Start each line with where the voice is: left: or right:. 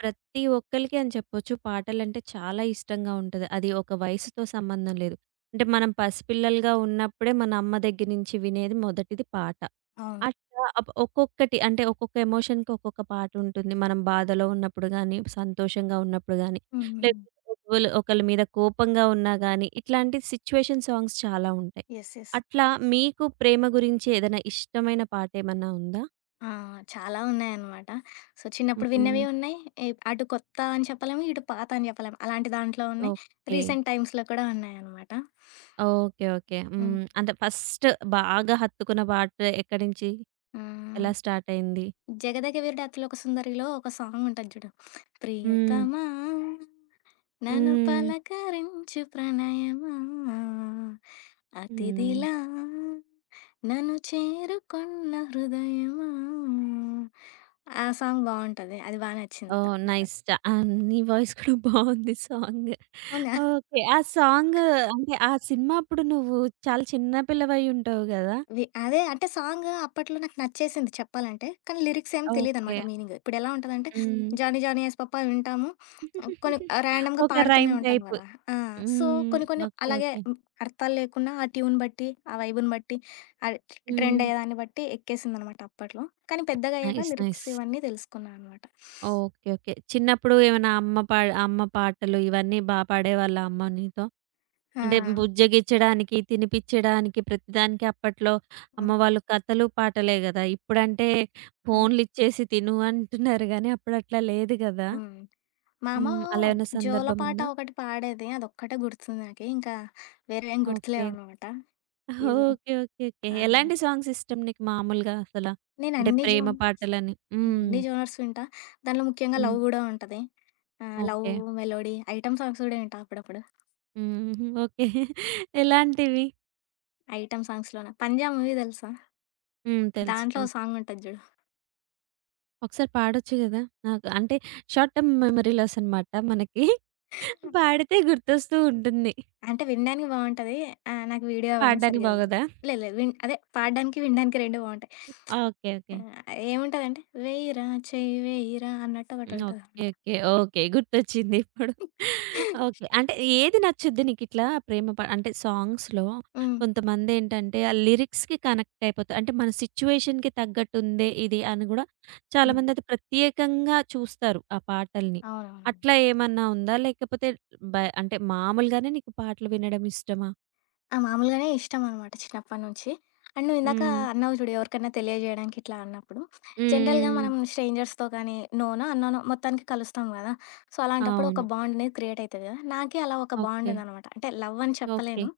right: ప్రతి ఒక్కళ్ళకి అని చెప్పొచ్చు. పాటలంటే చాలా ఇష్టంగా ఉంటది. అది ఒక వయసుతో సంబంధం లేదు. అంటే మనం పసిపిల్లలుగా ఉన్నప్పుడే మన అమ్మ దగ్గర నుంచి వినేది మొదటిది పాట.
left: అవును.
right: అట్లా ఒక్కొక్కటి అంటే ఒక్కొక్క ఎమోషన్‌కి ఒక్కొక్క పాట ఉంటుంది. మనం బాధలో ఉన్నప్పుడు గాని, సంతోషంగా ఉన్నప్పుడు గాని,
left: హుహు.
right: లేకపోతే ఒకళ్ళు ఒకళ్ళ మీద కోపంగా ఉన్నా గాని, ఇట్లాంటి సిట్యుయేషన్ సాంగ్స్ చాలా ఉంటాయి.
left: యెస్. యెస్.
right: అట్లా మీకు ప్రేమ గురించి ఏదైనా ఇష్టమైన పాట ఏమన్నా ఉందా?
left: ఆ! చాలా ఉన్నాయన్నమాట. సో, చిన్నప్పుడు విన్నవి
right: హ్మ్.
left: ఉన్నాయి. అటు కొత్త అని చెప్పలేము. ఇటు పాత అని చెప్పలేము. అలాంటి దాంట్లో ఉన్నాయి.
right: ఓకే.
left: రీసెంట్ టైమ్స్‌లో కూడా ఉన్నాయన్నమాట.
right: ఓకే. ఓకే.
left: హ్మ్.
right: హ్మ్. అంటే ఫస్ట్ బాగా హత్తుకున్న పాట ఎక్కడి నుంచి?
left: హ్మ్.
right: ఎలా స్టార్ట్ అయింది?
left: 'జగదగ వీరుడు అతిలోక సుందరి'లో ఒక సాంగ్ ఉంటది చూడు.
right: హ్మ్.
left: ప్రియతమా నన్ను
right: హ్మ్.
left: పలకరించు ప్రణయమా
right: హ్మ్.
left: అతిథిలా నన్ను చేరుకున్న హృదయమా. ఆ సాంగ్ బాగుంటది. అది బా నచ్చింది.
right: ఓహ్!
left: తప్పట్లా.
right: నైస్. ఆ! నీ వాయిస్ కూడా బావుంది సాంగ్.
left: అవునా?
right: ఓకే. ఆ సాంగ్ అంటే ఆ సినిమా అప్పుడు నువ్వు చాలా చిన్న పిల్లవై ఉంటావు గదా!
left: అదే అంటే సాంగ్ అప్పట్లో నాకు నచ్చేసింది చెప్పాలంటే. కానీ లిరిక్స్ ఏం
right: ఓకే.
left: తెలీదనమాట, మీనింగ్. ఇప్పుడెలా ఉంటదంటే
right: హ్మ్.
left: 'జానీ జానీ ఎస్ పాప' వింటాము. కొన్ని ర్యాండమ్‌గా
right: ఒక
left: పాడుతూనే
right: రైమ్
left: ఉంటాం
right: టైప్.
left: గదా! ఆ! సో,
right: హ్మ్.
left: కొన్ని కొన్ని
right: ఓకే.
left: అలాగే,
right: ఓకే.
left: హ్మ్, అర్థాలు లేకున్నా ఆ ట్యూన్ బట్టి, ఆ వైబుని బట్టి, ఆ ట్రెండ్
right: హ్మ్.
left: అయ్యేదాన్ని బట్టి ఎక్కేసిందనమాట అప్పట్లో. కానీ పెద్దగయ్యాక
right: నైస్.
left: Lyrics
right: nice.
left: ఇవన్నీ తెలుసుకున్నా అనమాట.
right: ఓకే. ఓకే. చిన్నప్పుడు ఏమైనా అమ్మ పాటలు ఇవన్నీ బా పాడేవాళ్ళా అమ్మ నీతో?
left: ఆ!
right: అంటే బుజ్జగించడానికి, తినిపిచ్చడానికి ప్రతిదానికి అప్పట్లో అమ్మ
left: హ్మ్.
right: వాళ్ళు కథలు, పాటలే గదా! ఇప్పుడంటే
left: హ్మ్.
right: ఫోన్‌లిచ్చేసి తిను అంటున్నారు గానీ, అప్పుడట్లా లేదు గదా!
left: హ్మ్. మా అమ్మ
right: హ్మ్. అలా ఏమైనా సందర్భం
left: జోలపాట
right: ఉందా?
left: ఒకటి పాడేది. అదొక్కటే గుర్తుంది నాకి. ఇంకా వేరేవేం
right: ఓకే.
left: గుర్తులేవనమాట. ఇది,
right: ఓకే. ఓకే. ఓకే.
left: ఆ!
right: ఎలాంటి సాంగ్స్ ఇష్టం నీకు మామూలుగా అసల? అంటే
left: నేనన్ని
right: ప్రేమ
left: జోన్
right: పాటలని. హ్మ్.
left: అన్ని జోనర్స్ వింటా. దాంట్లో ముఖ్యంగా
right: హ్మ్.
left: లవ్ గూడా ఉంటది. Love,
right: okay.
left: Melody, item songs గూడా వింటా అప్పుడప్పుడు.
right: హుహు. ఓకే. ఎలాంటివి?
left: ఐటెమ్ సాంగ్స్‌లోన 'పంజా' మూవీ తెలుసా?
right: హ్మ్. తెలుసు.
left: దాంట్లో ఓ
right: తెలుసు.
left: సాంగ్ ఉంటది జూడు.
right: ఒకసారి పాడొచ్చు గదా! నాకు అంటే షార్ట్ టర్మ్ మెమరీ లాస్ అనమాట మనకి. పాడితే గుర్తొస్తూ ఉంటుంది.
left: అంటే వినడానికి బావుంటది. నాకు వీడియో అవన్నీ
right: పాడడానికి
left: సరిగ్గా తెలీదు.
right: బాగోదా?
left: లేదు లేదు. అదే పాడడానికి, వినడానికి 2 బావుంటాయి.
right: ఓకే. ఓకే.
left: ఆహ్, ఏముంటదంటే "వేయిరా చెయ్యి వేయిరా" అన్నట్టు
right: హ్మ్. ఓకే.
left: ఒకటుంటదనమాట.
right: ఓకే. ఓకే. గుర్తొచ్చింది ఇప్పుడు. ఓకే. అంటే ఏది నచ్చుద్ది నీకిట్లా ప్రేమ ప అంటే సాంగ్స్‌లో
left: హ్మ్.
right: కొంతమందేంటంటే ఆ లిరిక్స్‌కి కనెక్ట్ అయిపోతారు. అంటే మన సిచ్యుయేషన్‌కి తగ్గట్టుందే ఇది అని గూడా
left: హ్మ్.
right: చాలామంది అది ప్రత్యేకంగా చూస్తారు ఆ పాటల్ని.
left: అవునవునవును.
right: అట్లా ఏమన్నా ఉందా? లేకపోతే బ అంటే మామూలుగానే నీకు పాటలు వినడం ఇష్టమా?
left: ఆ! మామూలుగానే ఇష్టం అనమాట చిన్నప్పటి నుంచి. అండ్ నువ్వు ఇందాక
right: హ్మ్.
left: అన్నావు చూడు ఎవరికైనా తెలియజేయడానికి ఇట్లా అన్నప్పుడు. జనరల్‌గా
right: హ్మ్.
left: మనం స్ట్రేంజర్స్‌తో కానీ నోనో, అన్నోనో మొత్తానికి కలుస్తాం కదా! సో, అలాంటప్పుడు ఒక
right: అవును.
left: బాండ్ అనేది క్రియేట్ అయితది కదా! నాకే అలా ఒక బాండ్
right: ఓకే.
left: ఉందనమాట. అంటే లవ్ అని
right: ఓకే.
left: చెప్పలేను.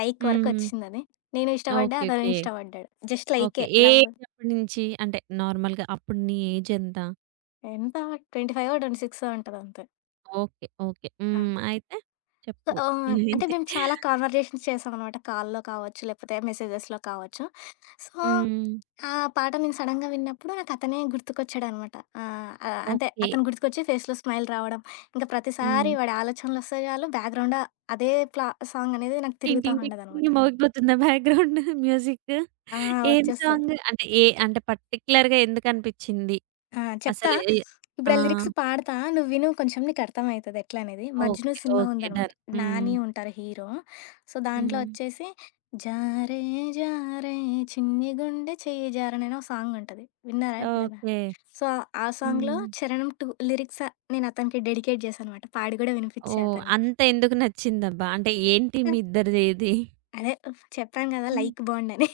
left: లైక్ వరకు
right: హ్మ్.
left: వచ్చిందది. నేను ఇష్టపడ్డా,
right: ఓకే.
left: అతను
right: ఓకే.
left: ఇష్టపడ్డాడు. Just
right: okay.
left: లైకే
right: ఏ
left: లవ్.
right: ఏజ్ అప్పటి నుంచి? అంటే నార్మల్‌గా అప్పుడు నీ ఏజ్ ఎంత?
left: ఎంత, 25ఓ, 26ఓ ఉంటది అంతే.
right: ఓకే. ఓకే.
left: ఆ!
right: హ్మ్. అయితే చెప్పు.
left: ఆహ్, అంటే
right: ఏమైంది?
left: మేము చాలా కాన్వర్జేషన్స్ చేసామనమాట. కాల్‌లో కావచ్చు, లేకపోతే మెసేజెస్‌లో కావచ్చు. సో,
right: హ్మ్.
left: ఆ పాట నేను సడెన్‌గా విన్నప్పుడు నాకు అతనే గుర్తుకొచ్చాడనమాట. ఆహ్, ఆహ్, అంటే
right: ఓకే.
left: అతను గుర్తుకొచ్చి ఫేస్‌లో స్మైల్ రావడం, ఇంకా ప్రతిసారి
right: హ్మ్.
left: వాడి ఆలోచనలొస్తే చాలు బ్యాక్‌గ్రౌండ్, అదే ప్లా సాంగ్ అనేది నాకు
right: టింగ్
left: తిరుగుతా
right: టింగ్ టింగ్
left: ఉండదనమాట.
right: టింగ్ మోగిపోతుందా బ్యాక్‌గ్రౌండ్ మ్యూజిక్?
left: ఆ!
right: ఏం
left: వచ్చేస్తది.
right: సాంగ్? అంటే ఏ అంటే పర్టిక్యులర్‌గా ఎందుకనిపిచ్చింది?
left: ఆ! చెప్తా.
right: అసలు ఆ!
left: ఇప్పుడు ఆ లిరిక్స్ పాడతా. నువ్వు విను కొంచెం, నీకు అర్థమైతది ఎట్లా అనేది. 'మజ్ను'
right: ఓకే.
left: సినిమా
right: ఓకే.
left: ఉందనమాట.
right: డన్. హ్మ్.
left: 'నాని' ఉంటారు హీరో. సో, దాంట్లో
right: హ్మ్.
left: వచ్చేసి జారే జారే చిన్ని గుండె చెయ్యి జారనని ఒక సాంగ్ ఉంటది. విన్నారా ఎప్పుడైనా?
right: ఓకే.
left: సో, ఆ సాంగ్‌లో
right: హ్మ్.
left: 'చరణం 2' లిరిక్స్ నేను అతనికి డెడికేట్ చేశాననమాట. పాడి కూడా వినిపిచ్చా
right: ఓహ్!
left: అతనికి.
right: అంత ఎందుకు నచ్చిందబ్బా? అంటే ఏంటి మీ ఇద్దరిది ఇది?
left: అదే చెప్పాను కదా!
right: హ్మ్.
left: లైక్ బాండని.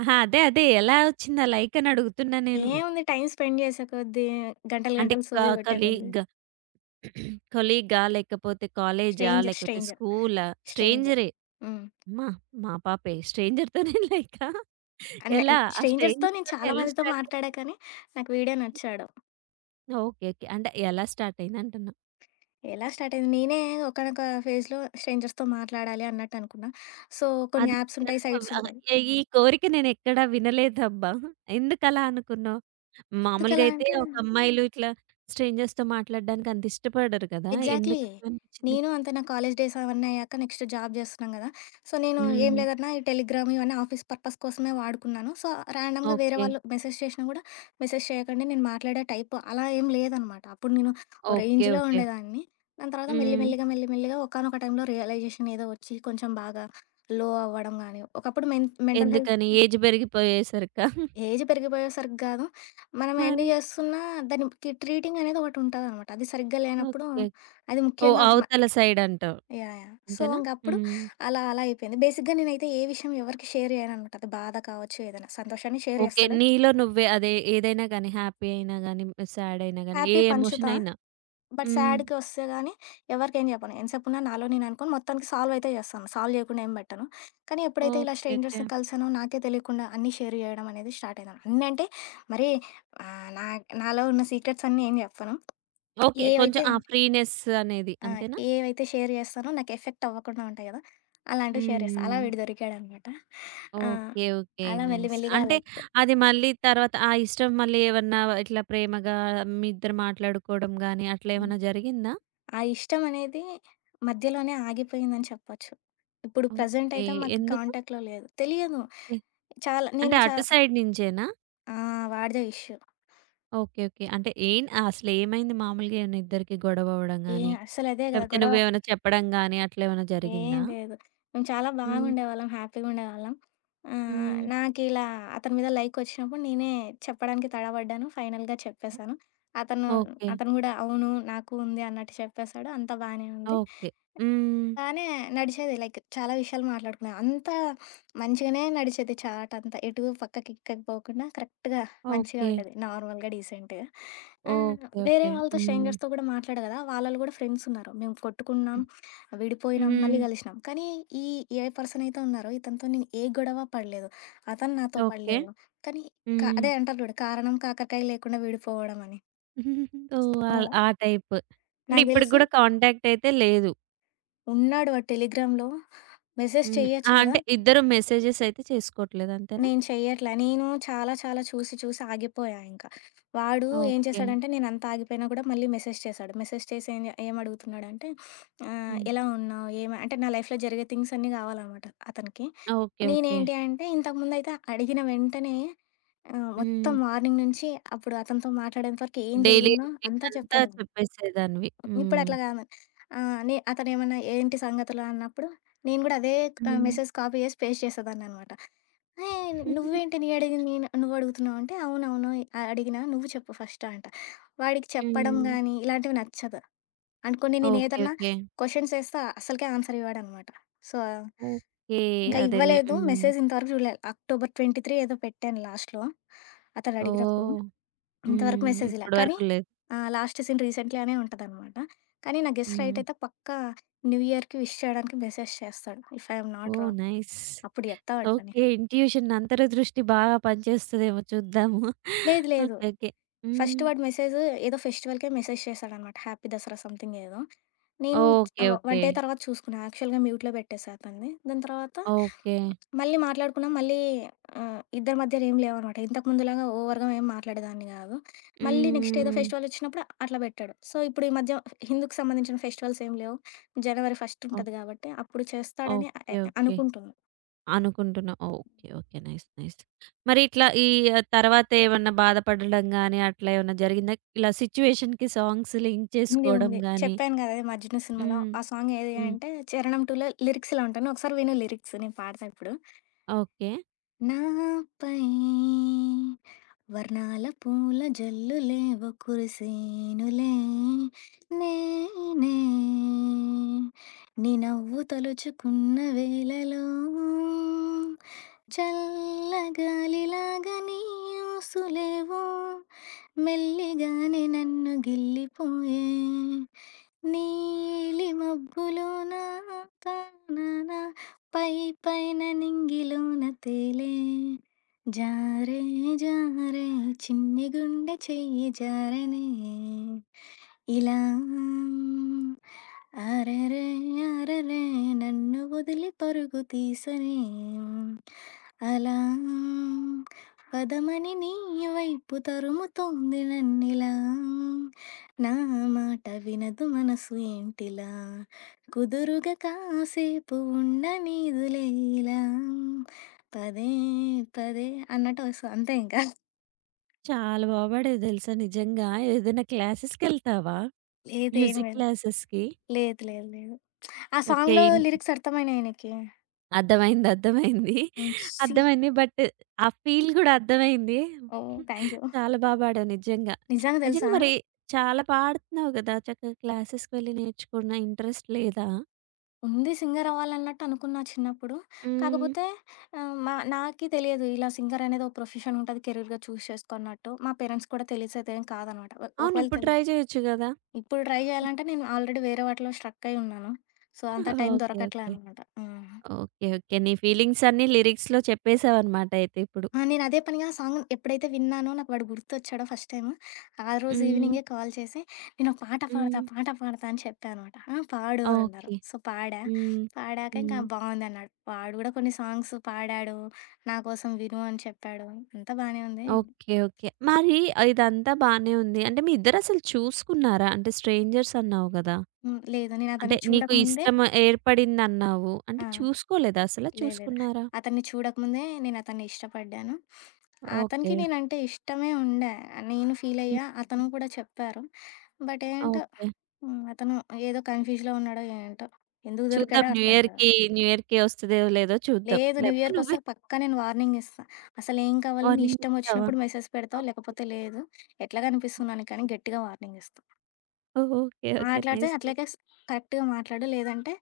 right: అహా! అదే. అదే. ఎలా వచ్చిందా లైక్ అని అడుగుతున్నా నేను.
left: ఏముంది, టైమ్ స్పెండ్ చేసే కొద్దీ గంటలు
right: అంటే
left: గంటలు
right: క
left: సోది కొట్టే కొద్దీ.
right: కలీగ్ కొలీగా? లేకపోతే కాలేజా?
left: స్ట్రేంజర్,
right: లేకపోతే
left: స్ట్రేంజర్,
right: స్కూలా?
left: స్ట్రేంజర్.
right: స్ట్రేంజరే.
left: హ్మ్.
right: అమ్మా! మా పాపే. స్ట్రేంజర్‌తోనే లైకా?
left: ఆ!
right: ఎలా? ఆ
left: స్ట్రేంజర్స్‌తో నేను
right: స్ట్రేంజర్‌తోనే
left: చాలా
right: ఎలా
left: మందితో
right: స్టార్ట్
left: మాట్లాడా,
right: అయింది?
left: కానీ నాకు వీడే నచ్చాడు.
right: ఓకే. ఓకే. అంటే ఎలా స్టార్ట్ అయింది అంటున్నా.
left: ఎలా స్టార్ట్ అయింది, నేనే ఒకానొక ఫేజ్‌లో స్ట్రేంజర్స్‌తో మాట్లాడాలి అన్నట్టనుకున్నా. సో, కొన్ని
right: అది
left: యాప్స్
right: అంటే
left: ఉంటాయి,
right: అవ్
left: సైట్స్
right: ఆహ్,
left: ఉంటాయి.
right: ఈ కోరిక నేనెక్కడా వినలేదబ్బా! ఎందుకలా అనుకున్నావు? మామూలుగా
left: ఎందుకలా
right: అయితే
left: అంటే
right: ఒక అమ్మాయిలు ఇట్లా స్ట్రేంజర్స్‌తో మాట్లాడడానికి అంత ఇష్టపడరు కదా!
left: ఎగ్జాక్ట్‌లీ.
right: ఎందుకట్లా అనిపించింది?
left: నేను అంతే, నా కాలేజ్ డేస్ అవన్నీ అయ్యాక నెక్స్ట్ జాబ్ చేస్తున్నాం గదా! సో, నేను ఏం
right: హ్మ్.
left: లేదన్నా ఈ టెలిగ్రామ్ ఇవన్నీ ఆఫీస్ పర్పస్ కోసమే వాడుకున్నాను. సో, ర్యాండమ్‌గా వేరే
right: ఓకే.
left: వాళ్ళు మెసేజ్ చేషినా గూడా, మెసేజ్ చేయకండి, నేను మాట్లాడే టైప్ అలా ఏం లేదనమాట. అప్పుడు నేను ఓ
right: ఓకే.
left: రేంజ్‌లో
right: ఓకే.
left: ఉండేదాన్ని. దాని తర్వాత మెల్లి
right: హ్మ్.
left: మెల్లిగా, ఒకానొక టైంలో రియలైజేషన్ ఏదో వచ్చి కొంచెం బాగా లో అవ్వడం గానీ, ఒకప్పుడు మెన్ మెంటల్ హెల్త్.
right: ఎందుకని? ఏజ్ పెరిగిపోయేసరికా?
left: ఏజ్ పెరిగిపోయేసరికి గాదు. మనం ఎన్ని
right: మరి?
left: జేస్తున్నా దానికి ట్రీటింగ్ అనేది ఒకటుంటదనమాట. అది సరిగ్గా లేనప్పుడు
right: ఓకే.
left: అది
right: ఓహ్!
left: ముఖ్యంగా
right: అవతల సైడ్ అంటావు.
left: యాహ్! యాహ్! సో,
right: అంతేనా?
left: ఇంకప్పుడు
right: హ్మ్.
left: అలా అలా అయిపోయింది. బేసిక్‌గా నేనైతే ఏ విషయం ఎవరికీ షేర్ చేయననమాట. అది బాధ కావచ్చు, ఏదైనా సంతోషాన్ని షేర్
right: ఓకే.
left: చేస్తాలే.
right: నీలో నువ్వే అదే ఏదైనా గానీ, హ్యాపీ అయినా గానీ, సాడ్ అయినా గానీ, ఏ
left: హ్యాపీ
right: ఎమోషన్
left: పంచుతా.
right: అయినా.
left: బట్
right: హ్మ్.
left: సాడ్‌కి వస్తే గానీ ఎవరికేం చెప్పను. ఎంతసేపున్నా నాలో నేను అనుకోని మొత్తానికి సాల్వ్ అయితే చేస్తాను. సాల్వ్ చేయకుండా ఏం పెట్టను. కానీ ఎప్పుడైతే ఇలా
right: ఓకే. ఓకే.
left: స్ట్రేంజర్స్‌ని కలిసానో, నాకే తెలియకుండా అన్నీ షేర్ చేయడం అనేది స్టార్ట్ అయ్యేదాన్ని. అన్నీ అంటే మరీ ఆహ్, నా నాలో ఉన్న సీక్రెట్స్ అన్నీ ఏం చెప్పను.
right: ఓకే. కొంచెం
left: ఏవైతే,
right: ఆ ఫ్రీనెస్ అనేది.
left: ఆ!
right: అంతేనా?
left: ఏవైతే షేర్ చేస్తానో నాకు ఎఫెక్ట్ అవ్వకుండా ఉంటాయి కదా!
right: హ్మ్.
left: అలాంటివి షేర్ చేస్తా. అలా
right: హ్మ్.
left: వీడు దొరికాడనమాట. ఆ!
right: ఓకే. ఓకే.
left: అలా మెల్లి
right: నైస్.
left: మెల్లిగా
right: అంటే
left: లైక్.
right: అది మళ్ళీ తర్వాత ఆ ఇష్టం మళ్ళీ ఏమన్నా ఇట్లా ప్రేమగా మీ ఇద్దరు మాట్లాడుకోవడం గానీ, అట్లా
left: హ్మ్.
right: ఏమన్నా జరిగిందా?
left: ఆ ఇష్టం అనేది మధ్యలోనే ఆగిపోయిందని చెప్పొచ్చు. ఇప్పుడు ప్రెజెంట్
right: ఓకే.
left: అయితే మాకు
right: ఎందుకు?
left: కాంటాక్ట్‌లో లేదు. తెలియదు. చాలా
right: అంటే
left: నేను చా
right: అటు సైడ్ నించేనా?
left: ఆ! వాడిదే ఇష్యూ.
right: ఓకే. ఓకే. అంటే అసలేమైంది మామూలుగా ఏమన్నా ఇద్దరికి గొడవ అవ్వడం
left: ఏ
right: గాని,
left: అస్సలదే కదా
right: లేపోతే
left: గొడవ.
right: నువ్వేమైనా చెప్పడం గాని అట్లేమైనా
left: ఏం
right: జరిగిందా?
left: లేదు. మేము చాలా
right: హ్మ్.
left: బాగుండేవాళ్ళం. హ్యాపీగుండేవాళ్ళం.
right: హ్మ్.
left: నాకిలా అతని మీద లైకొచ్చినప్పుడు నేనే చెప్పడానికి తడబడ్డాను. ఫైనల్‌గా చెప్పేసాను. అతను,
right: ఓకే.
left: గూడా అవును నాకు ఉంది అన్నట్టు చెప్పేసాడు. అంతా బానే ఉంది.
right: ఓకే. హ్మ్.
left: బానే నడిచేది. లైక్ చాలా విషయాలు మాట్లాడుకున్నాం. అంతా మంచిగానే నడిచేది, చాట్ అంతా. ఎటు పక్కకి ఇక్కకి పోకుండా కరెక్ట్‌గా మంచిగా
right: ఓకే.
left: ఉండేది. నార్మల్‌గా, డీసెంట్‌గా. ఆహ్,
right: ఓకే.
left: వేరే
right: ఓకే.
left: వాళ్ళతో
right: హ్మ్.
left: స్ట్రేంజర్స్‌తో కూడా మాట్లాడా కదా! వాళ్ళలో కూడా ఫ్రెండ్స్ ఉన్నారు. మేము కొట్టుకున్నాం, విడిపోయినాం,
right: హ్మ్.
left: మళ్ళీ కలిసినాం. కానీ ఈ ఏ పర్సన్ అయితే ఉన్నారో ఇతనితో నేను ఏ గొడవ పడలేదు. అతను నాతో
right: ఓకే.
left: పడలేదు. కానీ
right: హ్మ్.
left: అదే అంటారు చూడు, కారణం కాకరకాయ లేకుండా విడిపోవడం అని.
right: ఓహ్!
left: ఆ,
right: ఆల్ ఆ టైపు. అంటే
left: నాకు
right: ఇప్పటికి
left: తెలిసి
right: గూడా కాంటాక్ట్ అయితే లేదు.
left: ఉన్నాడు వాడు టెలిగ్రామ్‌లో, మెసేజ్
right: హ్మ్. ఆ!
left: చేయొచ్చు కదా!
right: అంటే ఇద్దరు మెసేజెస్ అయితే చేసుకోవట్లేదు అంతేనా?
left: నేను చెయ్యట్లే. నేను చాలా చాలా చూసి చూసి ఆగిపోయా ఇంకా. వాడు ఏం
right: ఓకే.
left: చేశాడంటే నేనంత ఆగిపోయినా కూడా మళ్ళీ మెసేజ్ చేశాడు. మెసేజ్ చేసి ఏం ఏమడుగుతున్నాడంటే,
right: హ్మ్.
left: ఎలా ఉన్నావు? అంటే నా లైఫ్‌లో జరిగే థింగ్స్ అన్నీ కావాలనమాట అతనికి.
right: ఓకే. ఓకే.
left: నేనేంటి అంటే ఇంతకుముందయితే అడిగిన వెంటనే
right: హ్మ్.
left: మొత్తం మార్నింగ్ నుంచి అప్పుడు అతనితో మాట్లాడేంత వరకు ఏం
right: డైలీ
left: జరిగిందో
right: రొటీన్
left: అంతా
right: అంతా
left: చెప్పేదాన్ని.
right: చెప్పేసేదానివి. హ్మ్.
left: ఇప్పుడట్లా కాదు. ఆహ్, నే అతనేమన్నా ఏంటి సంగతులు అన్నప్పుడు నేను కూడా అదే
right: హ్మ్.
left: మెసేజ్ కాపీ చేసి పేస్ట్ చేసేదాన్ననమాట. ఏయ్! నువ్వేంటి నీ అడిగింది నేను, నువ్వు అడుగుతున్నావు అంటే, అవునవును, ఆ అడిగినా నువ్వు చెప్పు ఫస్ట్ అంట. వాడికి చెప్పడం
right: హ్మ్.
left: గానీ, ఇలాంటివి నచ్చదు. అండ్ కొన్ని
right: ఓకే.
left: నేనేదన్నా
right: ఓకే.
left: క్వెషన్స్ ఏస్తే అస్సలకే ఆన్సర్ ఇవ్వడనమాట. So,
right: okay.
left: ఇంకా
right: అదేలే.
left: ఇవ్వలేదు.
right: హ్మ్.
left: మెసేజ్ ఇంతవరకు చూడలే. అక్టోబర్ 23 ఏదో పెట్టాను లాస్ట్‌లో అతను అడిగినప్పుడు.
right: ఓహ్!
left: ఇంతవరకు
right: హ్మ్.
left: మెసేజ్ ఇలా.
right: ఇప్పటి
left: కానీ
right: వరకు లేదు.
left: లాస్ట్ సీన్ రీసెంట్‌గానే ఉంటదనమాట. కానీ నా గెస్
right: హ్మ్.
left: రైట్ అయితే పక్కా న్యూ ఇయర్‌కి విష్ చేయడానికి మెసేజ్ చేస్తాడు. If I am not
right: oh!
left: Wrong,
right: nice.
left: అప్పుడు చెప్తా వాడితోని.
right: ఓకే. ఇంట్యూషన్ అంతరదృష్టి బాగా పనిచేస్తదేమో చూద్దాము.
left: లేదు లేదు.
right: ఓకే. ఓకే.
left: ఫస్ట్
right: హ్మ్.
left: వాడు మెసేజు ఏదో ఫెస్టివల్‌కే మెసేజ్ చేశాడనమాట. హ్యాపీ దసరా సంథింగ్ ఏదో. నేను
right: ఓకే. ఓకే.
left: వన్ డే తర్వాత చూసుకున్నా. యాక్చువల్‌గా మ్యూట్‌లో పెట్టేశా అతన్ని. దాని తర్వాత
right: ఓకే.
left: మళ్ళీ మాట్లాడుకున్నాం. మళ్ళీ ఇద్దరి మధ్యలో ఏం లేవనమాట. ఇంతకు ముందులాగా ఓవర్‌గా ఏం మాట్లాడేదాన్ని కాదు. మళ్ళీ నెక్స్ట్ ఏదో
right: హ్మ్.
left: ఫెస్టివల్ వచ్చినప్పుడు అట్లా పెట్టాడు. సో, ఇప్పుడు ఈ మధ్య హిందూకి సంబంధించిన ఫెస్టివల్స్ ఏం లేవు. జనవరి ఫస్ట్
right: ఓహ్!
left: ఉంటది కాబట్టి అప్పుడు చేస్తాడని అ
right: ఓకే.
left: ఎ
right: ఓకే.
left: అనుకుంటున్నా.
right: అనుకుంటున్నా. ఓకే. ఓకే. నైస్. నైస్. మరి ఇట్లా ఈ తర్వాత ఏమన్నా బాధపడడం గాని, అట్లా ఏమన్నా జరిగిందా? ఇలా సిట్యుయేషన్‌కి సాంగ్స్ లింక్
left: ఉంది.
right: చేసుకోవడం
left: ఉంది.
right: గాని.
left: చెప్పాను గదా! అది 'మజ్ను' సినిమాలో.
right: హ్మ్.
left: ఆ సాంగ్ ఏది
right: హ్మ్.
left: అంటే 'చరణం 2లో' లిరిక్స్ ఇలా ఉంటాయి. నువ్వు ఒకసారి విను లిరిక్స్, నేను పాడతా ఇప్పుడు.
right: ఓకే.
left: నాపై వర్ణాల పూల జల్లులేవో కురిసేనులే, నేనే నీ నవ్వు తలుచుకున్న వేళలో, చల్లగాలిలాగా నీ ఊసులేవో మెల్లిగానే నన్ను గిల్లిపోయే, నీలి మబ్బులోన తానన పై పైన నింగిలోన తేలే, జారే జారే చిన్ని గుండె చెయ్యి జారనే ఇలా, అరరే అరరే నన్ను వదిలి పరుగు తీసనే అలా, పదమని నీ వైపు తరుముతోంది నన్నిలా, నా మాట వినదు మనసు ఏంటిలా, కుదురుగా కాసేపు ఉండనీదులేలా, పదే పదే అన్నట్టు వస్తుంది అంతే ఇంకా.
right: చాలా బా పాడావు తెలుసా నిజంగా. ఏదైనా క్లాసెస్‌కెళ్తావా?
left: లేదేం
right: మ్యూజిక్
left: లేదు.
right: క్లాసెస్‌కి?
left: లేదు లేదు లేదు. ఆ సాంగ్
right: ఓకే.
left: లో లిరిక్స్ అర్థమైనాయి ఆయనకి.
right: అర్థమైంది. అర్థమైంది.
left: సి.
right: అర్థమైంది. బట్ ఆ ఫీల్ గూడా అర్థమైంది.
left: Oh, thank you.
right: చాలా బా పాడావు నిజంగా.
left: నిజంగా
right: నిజంగా
left: తెలుసా.
right: మరి చాలా పాడుతున్నావు గదా! చక్కగా క్లాసెస్‌కి వెళ్లి నేర్చుకున్న ఇంట్రెస్ట్ లేదా?
left: ఉంది, సింగర్ అవ్వాలన్నట్టు అనుకున్నా చిన్నప్పుడు.
right: హ్మ్.
left: కాకపోతే, ఆ, మా నాకి తెలియదు ఇలా సింగర్ అనేది ఒక ప్రొఫెషన్ ఉంటుంది కెరీర్గా చూస్ చేసుకున్నట్టు, మా పేరెంట్స్ కూడా తెలిసేది ఏం కాదనమాట.
right: అవును.
left: ఒకవేళ
right: ఇప్పుడు
left: తెలి-
right: ట్రై చేయొచ్చు గదా!
left: ఇప్పుడు ట్రై జేయాలంటే నేను ఆల్రెడీ వేరే వాటిలో స్ట్రక్ అయి ఉన్నాను. సో, అంత టైం
right: ఓకే.
left: దొరకట్లే
right: ఓకే.
left: అనమాట. హ్మ్.
right: ఓకే. ఓకే. నీ ఫీలింగ్స్ అన్నీ లిరిక్స్‌లో చెప్పేసావన్నమాట అయితే ఇప్పుడు.
left: ఆ! నేను అదే పనిగా ఆ సాంగ్ ఎప్పుడైతే విన్నానో నాకు వాడు గుర్తొచ్చాడో ఫస్ట్ టైమ్, ఆ రోజు
right: హ్మ్.
left: ఈవినింగే కాల్ చేసి, "నేను ఒక పాట పాడతా,
right: హ్మ్.
left: పాట పాడతా" అని చెప్పా అనమాట. "ఆ! పాడు" అన్నారు.
right: ఓకే.
left: సో, పాడా.
right: హ్మ్.
left: పాడాక ఇంకా
right: హ్మ్.
left: బావుందన్నాడు. వాడు గూడా కొన్ని సాంగ్స్ పాడాడు, నా కోసం విను అని చెప్పాడు. అంతా బానే ఉంది.
right: ఓకే. ఓకే. మరి ఇదంతా బానే ఉంది. అంటే మీ ఇద్దరసలు చూసుకున్నారా? అంటే స్ట్రేంజర్స్ అన్నావు గదా!
left: హ్మ్. లేదు, నేను
right: అంటే
left: అతన్ని
right: నీకు
left: చూడకముందే.
right: ఇష్టం ఏర్పడిందన్నావు.
left: ఆ!
right: అంటే చూసుకోలేదా అసల?
left: లేదు లేదు.
right: చూసుకున్నారా?
left: అతన్ని చూడకముందే నేనతన్ని ఇష్టపడ్డాను.
right: ఓకే.
left: అతనికి నేనంటే ఇష్టమే ఉండే. నేను
right: హ్మ్.
left: ఫీలయ్యా, అతను కూడా చెప్పారు. బట్ ఏంటో.
right: ఓకే.
left: హ్మ్. అతను ఏదో కన్‌ఫ్యూజ్‌లో ఉన్నాడో ఏంటో! ఎందుకు
right: చూద్దాం
left: దొరికాడో
right: న్యూ
left: అర్థం కాదు.
right: ఇయర్‌కి, న్యూ ఇయర్‌కి వస్తదో లేదో చూద్దాం.
left: లేదు, న్యూ
right: లేకపోతే
left: ఇయర్‌కొస్తే
right: నువ్వే
left: పక్కా నేను వార్నింగ్ ఇస్తా. అసలేం కావాలి, నీ
right: వార్నింగ్
left: ఇష్టం
right: ఇస్తావా?
left: వచ్చినప్పుడు మెసేజ్ పెడతావు,
right: ఓకే.
left: లేకపోతే లేదు. ఎట్లా కనిపిస్తున్నాను కానీ గట్టిగా వార్నింగ్ ఇస్తా.
right: ఓహ్! ఓకే. ఓకే.
left: మాట్లాడితే
right: నైస్. నైస్.
left: అట్లాగే కరెక్ట్‌గా మాట్లాడు. లేదంటే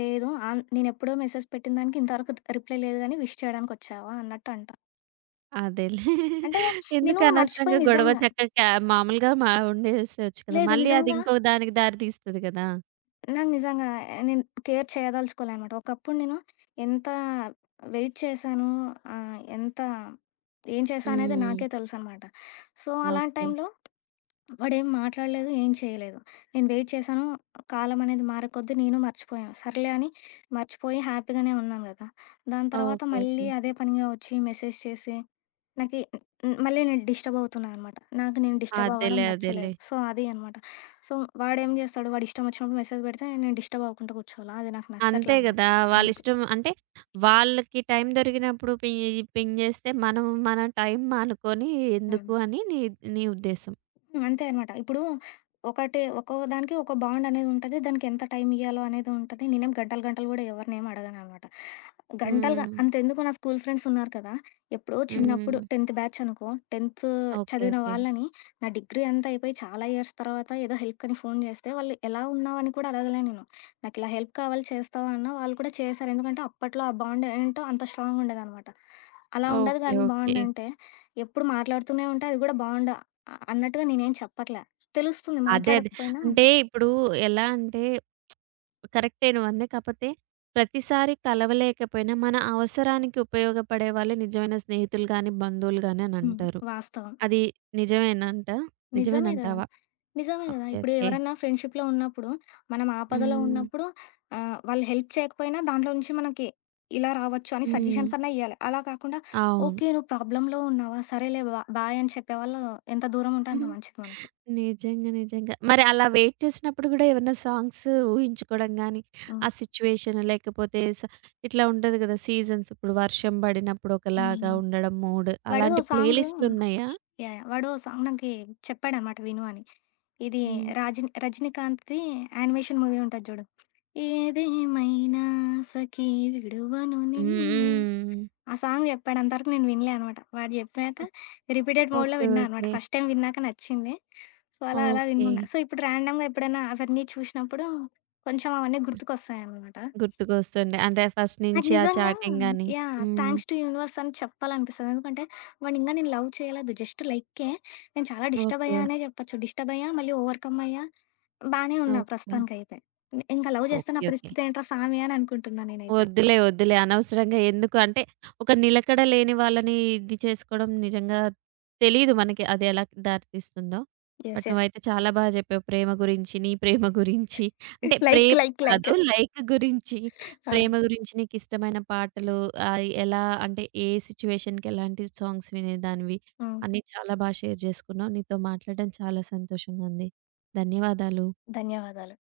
left: లేదు. ఆన్ నేనెప్పుడో మెసేజ్ పెట్టిన దానికి ఇంతవరకు రిప్లై లేదు గానీ విష్ చేయడానికొచ్చావా అన్నట్టు అంటా.
right: అదేలే.
left: అంటే
right: ఎందుకు
left: నేను మర్చిపోయి
right: అనవసరంగా గొడవ
left: నిజంగా.
right: చక్కగా మామూలుగా మా ఉండేసేయొచ్చు కదా!
left: లేదు
right: మళ్ళీ అది
left: నిజంగా,
right: ఇంకో దానికి దారి తీస్తది గదా!
left: నాకు నిజంగా నేను కేర్ చేయదలుచుకోలేదనమాట. ఒకప్పుడు నేను ఎంత వెయిట్ చేశాను, ఎంత ఏం చేశా అనేది
right: హ్మ్.
left: నాకే తెలుసనమాట. సో, అలాంటి
right: ఓకే.
left: టైంలో వాడేం మాట్లాడలేదు, ఏం చేయలేదు. నేను వెయిట్ చేశాను. కాలం అనేది మారేకొద్దీ నేను మర్చిపోయాను. సర్లే అని మర్చిపోయి హ్యాపీగానే ఉన్నాను గదా! దాని తర్వాత
right: ఓకే.
left: మళ్ళీ
right: ఓకే.
left: అదే పనిగా వచ్చి మెసేజ్ చేసి నాకి, హ్మ్, మళ్ళీ నేను డిస్టర్బ్ అవుతున్నాననమాట. నాకు నేను డిస్టర్బ్ అవ్వడం
right: అదేలే. అదేలే.
left: నచ్చలేదు. సో, అది అనమాట. సో, వాడేం చేస్తాడు, వాడిష్టం వచ్చినప్పుడు మెసేజ్ పెడితే నేను డిస్టర్బ్ అవ్వకుండా కూర్చోవాలా, అది నాకు
right: అంతే
left: నచ్చట్లే అనమాట.
right: గదా!
left: అందుకు.
right: వాళ్ళిష్టం అంటే, వాళ్ళకి టైం దొరికినప్పుడు పింగ్ జేస్తే, మనం మన టైం మానుకొని
left: హ్మ్.
right: ఎందుకు అని నీ నీ ఉద్దేశం.
left: హ్మ్. అంతే అనమాట. ఇప్పుడు ఒకటి, ఒక్కో దానికి ఒక బాండ్ అనేది ఉంటది. దానికి ఎంత టైం ఇయ్యాలో అనేది ఉంటది. నేనేం గంటలు, గంటలు గూడా ఎవరినేమి అడగననమాట. గంటలుగా
right: హ్మ్.
left: అంతెందుకు, నా స్కూల్ ఫ్రెండ్స్ ఉన్నారు కదా! ఎప్పుడో చిన్నప్పుడు
right: హ్మ్.
left: 10థ్ బ్యాచ్ అనుకో, 10థ్
right: ఓకే.
left: చదివిన
right: ఓకే.
left: వాళ్ళని నా డిగ్రీ అంతా అయిపోయి చాలా ఇయర్స్ తర్వాత ఏదో హెల్ప్‌కని ఫోను చేస్తే వాళ్ళు ఎలా ఉన్నావు అని కూడా అడగలే నేను. నాకిలా హెల్ప్ కావాలి చేస్తావా అన్నా వాళ్ళు కూడా చేశారు. ఎందుకంటే అప్పట్లో ఆ బాండ్ ఏంటో అంత స్ట్రాంగ్ ఉండేదనమాట. అలా ఉండదు
right: ఓకే.
left: గానీ
right: ఓకే.
left: బాండ్ అంటే ఎప్పుడు మాట్లాడుతూనే ఉంటే అది కూడా బాండ్ అన్నట్టుగా, నేనేం చెప్పట్లా. తెలుస్తుంది, హ్మ్,
right: అదే. అదే.
left: మాట్లాడకపోయినా.
right: అంటే ఇప్పుడు ఎలా అంటే, కరెక్టే నువ్వంది. కాపోతే ప్రతిసారి కలవలేకపోయినా, మన అవసరానికి ఉపయోగపడే వాళ్ళే నిజమైన స్నేహితులు గానీ, బంధువులు గానీ
left: హ్మ్.
right: అనంటారు.
left: వాస్తవం.
right: అది నిజమేనంట
left: నిజమే గదా!
right: నిజమేనంటావా?
left: నిజమే గదా!
right: ఓకే.
left: ఇప్పుడు
right: ఓకే.
left: ఎవరన్నా ఫ్రెండ్‌షిప్‌లో ఉన్నప్పుడు, మనం ఆపదలో
right: హ్మ్.
left: ఉన్నప్పుడు వాళ్ళు హెల్ప్ చేయకపోయినా దాంట్లో నుంచి మనకి ఇలా రావచ్చు అని
right: హ్మ్.
left: సజెషన్స్ అన్నా ఇయ్యాలి. అలా కాకుండా,
right: అవును.
left: ఓకే, నువ్వు ప్రాబ్లమ్‌లో ఉన్నావా, సరేలే బాయ్ అని చెప్పేవాళ్ళు ఎంత దూరం ఉంటే అంత
right: హుహు.
left: మంచిది మనకి.
right: నిజంగా. నిజంగా. మరి అలా వెయిట్ చేసినప్పుడు గూడా ఏమన్నా సాంగ్స్ ఊహించుకోవడం గాని,
left: హ్మ్.
right: ఆ సిచ్యుయేషన్ లేకపోతే ఇట్లా ఉంటది గదా! సీజన్స్ ఇప్పుడు వర్షం బడినప్పుడు ఒకలాగా
left: హ్మ్.
right: ఉండడం మూడ్
left: వాడు
right: అలాంటి
left: సాంగు యాహ్!
right: ప్లేలిస్ట్‌లున్నాయా?
left: యాహ్! వాడు ఓ సాంగ్ నాకి చెప్పాడనమాట, విను అని. ఇది
right: హ్మ్.
left: రజనీకాంత్‌ది యానిమేషన్ మూవీ ఉంటది చూడు. ఏదేమైనా సఖీ విడువను
right: హ్మ్.
left: నిన్నే,
right: హ్మ్.
left: ఆ సాంగ్ చెప్పాడు. అంతవరకు నేను వినలే అనమాట. వాడు చెప్పాక రిపీటెడ్ మోడ్‌లో
right: ఓకే.
left: విన్నా అనమాట.
right: ఓకే.
left: ఫస్ట్ టైమ్ విన్నాక నచ్చింది. సో, అలా అలా
right: ఓకే.
left: వినున్నా. సో, ఇప్పుడు ర్యాండమ్‌గా ఎప్పుడైనా అవన్నీ చూసినప్పుడు కొంచెం అవన్నీ గుర్తుకొస్తాయనమాట.
right: గుర్తుకొస్తుంది. అంటే ఫస్ట్
left: నాకు
right: నుంచి ఆ
left: నిజంగా
right: చాటింగ్ గాని.
left: యాహ్!
right: హ్మ్.
left: థాంక్స్ టు యూనివర్స్ అని చెప్పాలనిపిస్తది. ఎందుకంటే వాడిని ఇంగా నేను లవ్ చేయలేదు. జస్ట్ లైకే. నేను చాలా డిస్టర్బ్
right: ఓకే.
left: అయ్యా అనే చెప్పొచ్చు. డిస్టర్బ్ అయ్యా, మళ్ళీ ఓవర్‌కమ్ అయ్యా. బానే ఉన్నా
right: ఓకే.
left: ప్రస్తుతానికైతే. ఇంకా లవ్ చేస్తే నా
right: ఓకే. ఓకే.
left: పరిస్థితి ఏంట్రా సామి అని అనుకుంటున్నా నేనైతే.
right: వద్దులే, వద్దులే. అనవసరంగా ఎందుకు అంటే, ఒక నిలకడ లేని వాళ్ళని ఇది చేసుకోవడం నిజంగా తెలీదు మనకి అది ఎలా దారి తీస్తుందో.
left: యెస్.
right: But
left: yes.
right: నువ్వైతే చాలా బాగా చెప్పావు. ప్రేమ గురించి, నీ ప్రేమ గురించి అంటే
left: లైక్
right: ప్రేమ
left: లైక్ లైక్.
right: కాదు లైక్ గురించి,
left: ఆ!
right: ప్రేమ గురించి నీకిష్టమైన పాటలు ఎలా అంటే ఏ సిట్యుయేషన్‌కి ఎలాంటి సాంగ్స్ వినేదానివి
left: హ్మ్.
right: అన్నీ చాలా బాగా షేర్ చేసుకున్నావు. నీతో మాట్లాడడం చాలా సంతోషంగా ఉంది. ధన్యవాదాలు.
left: ధన్యవాదాలు.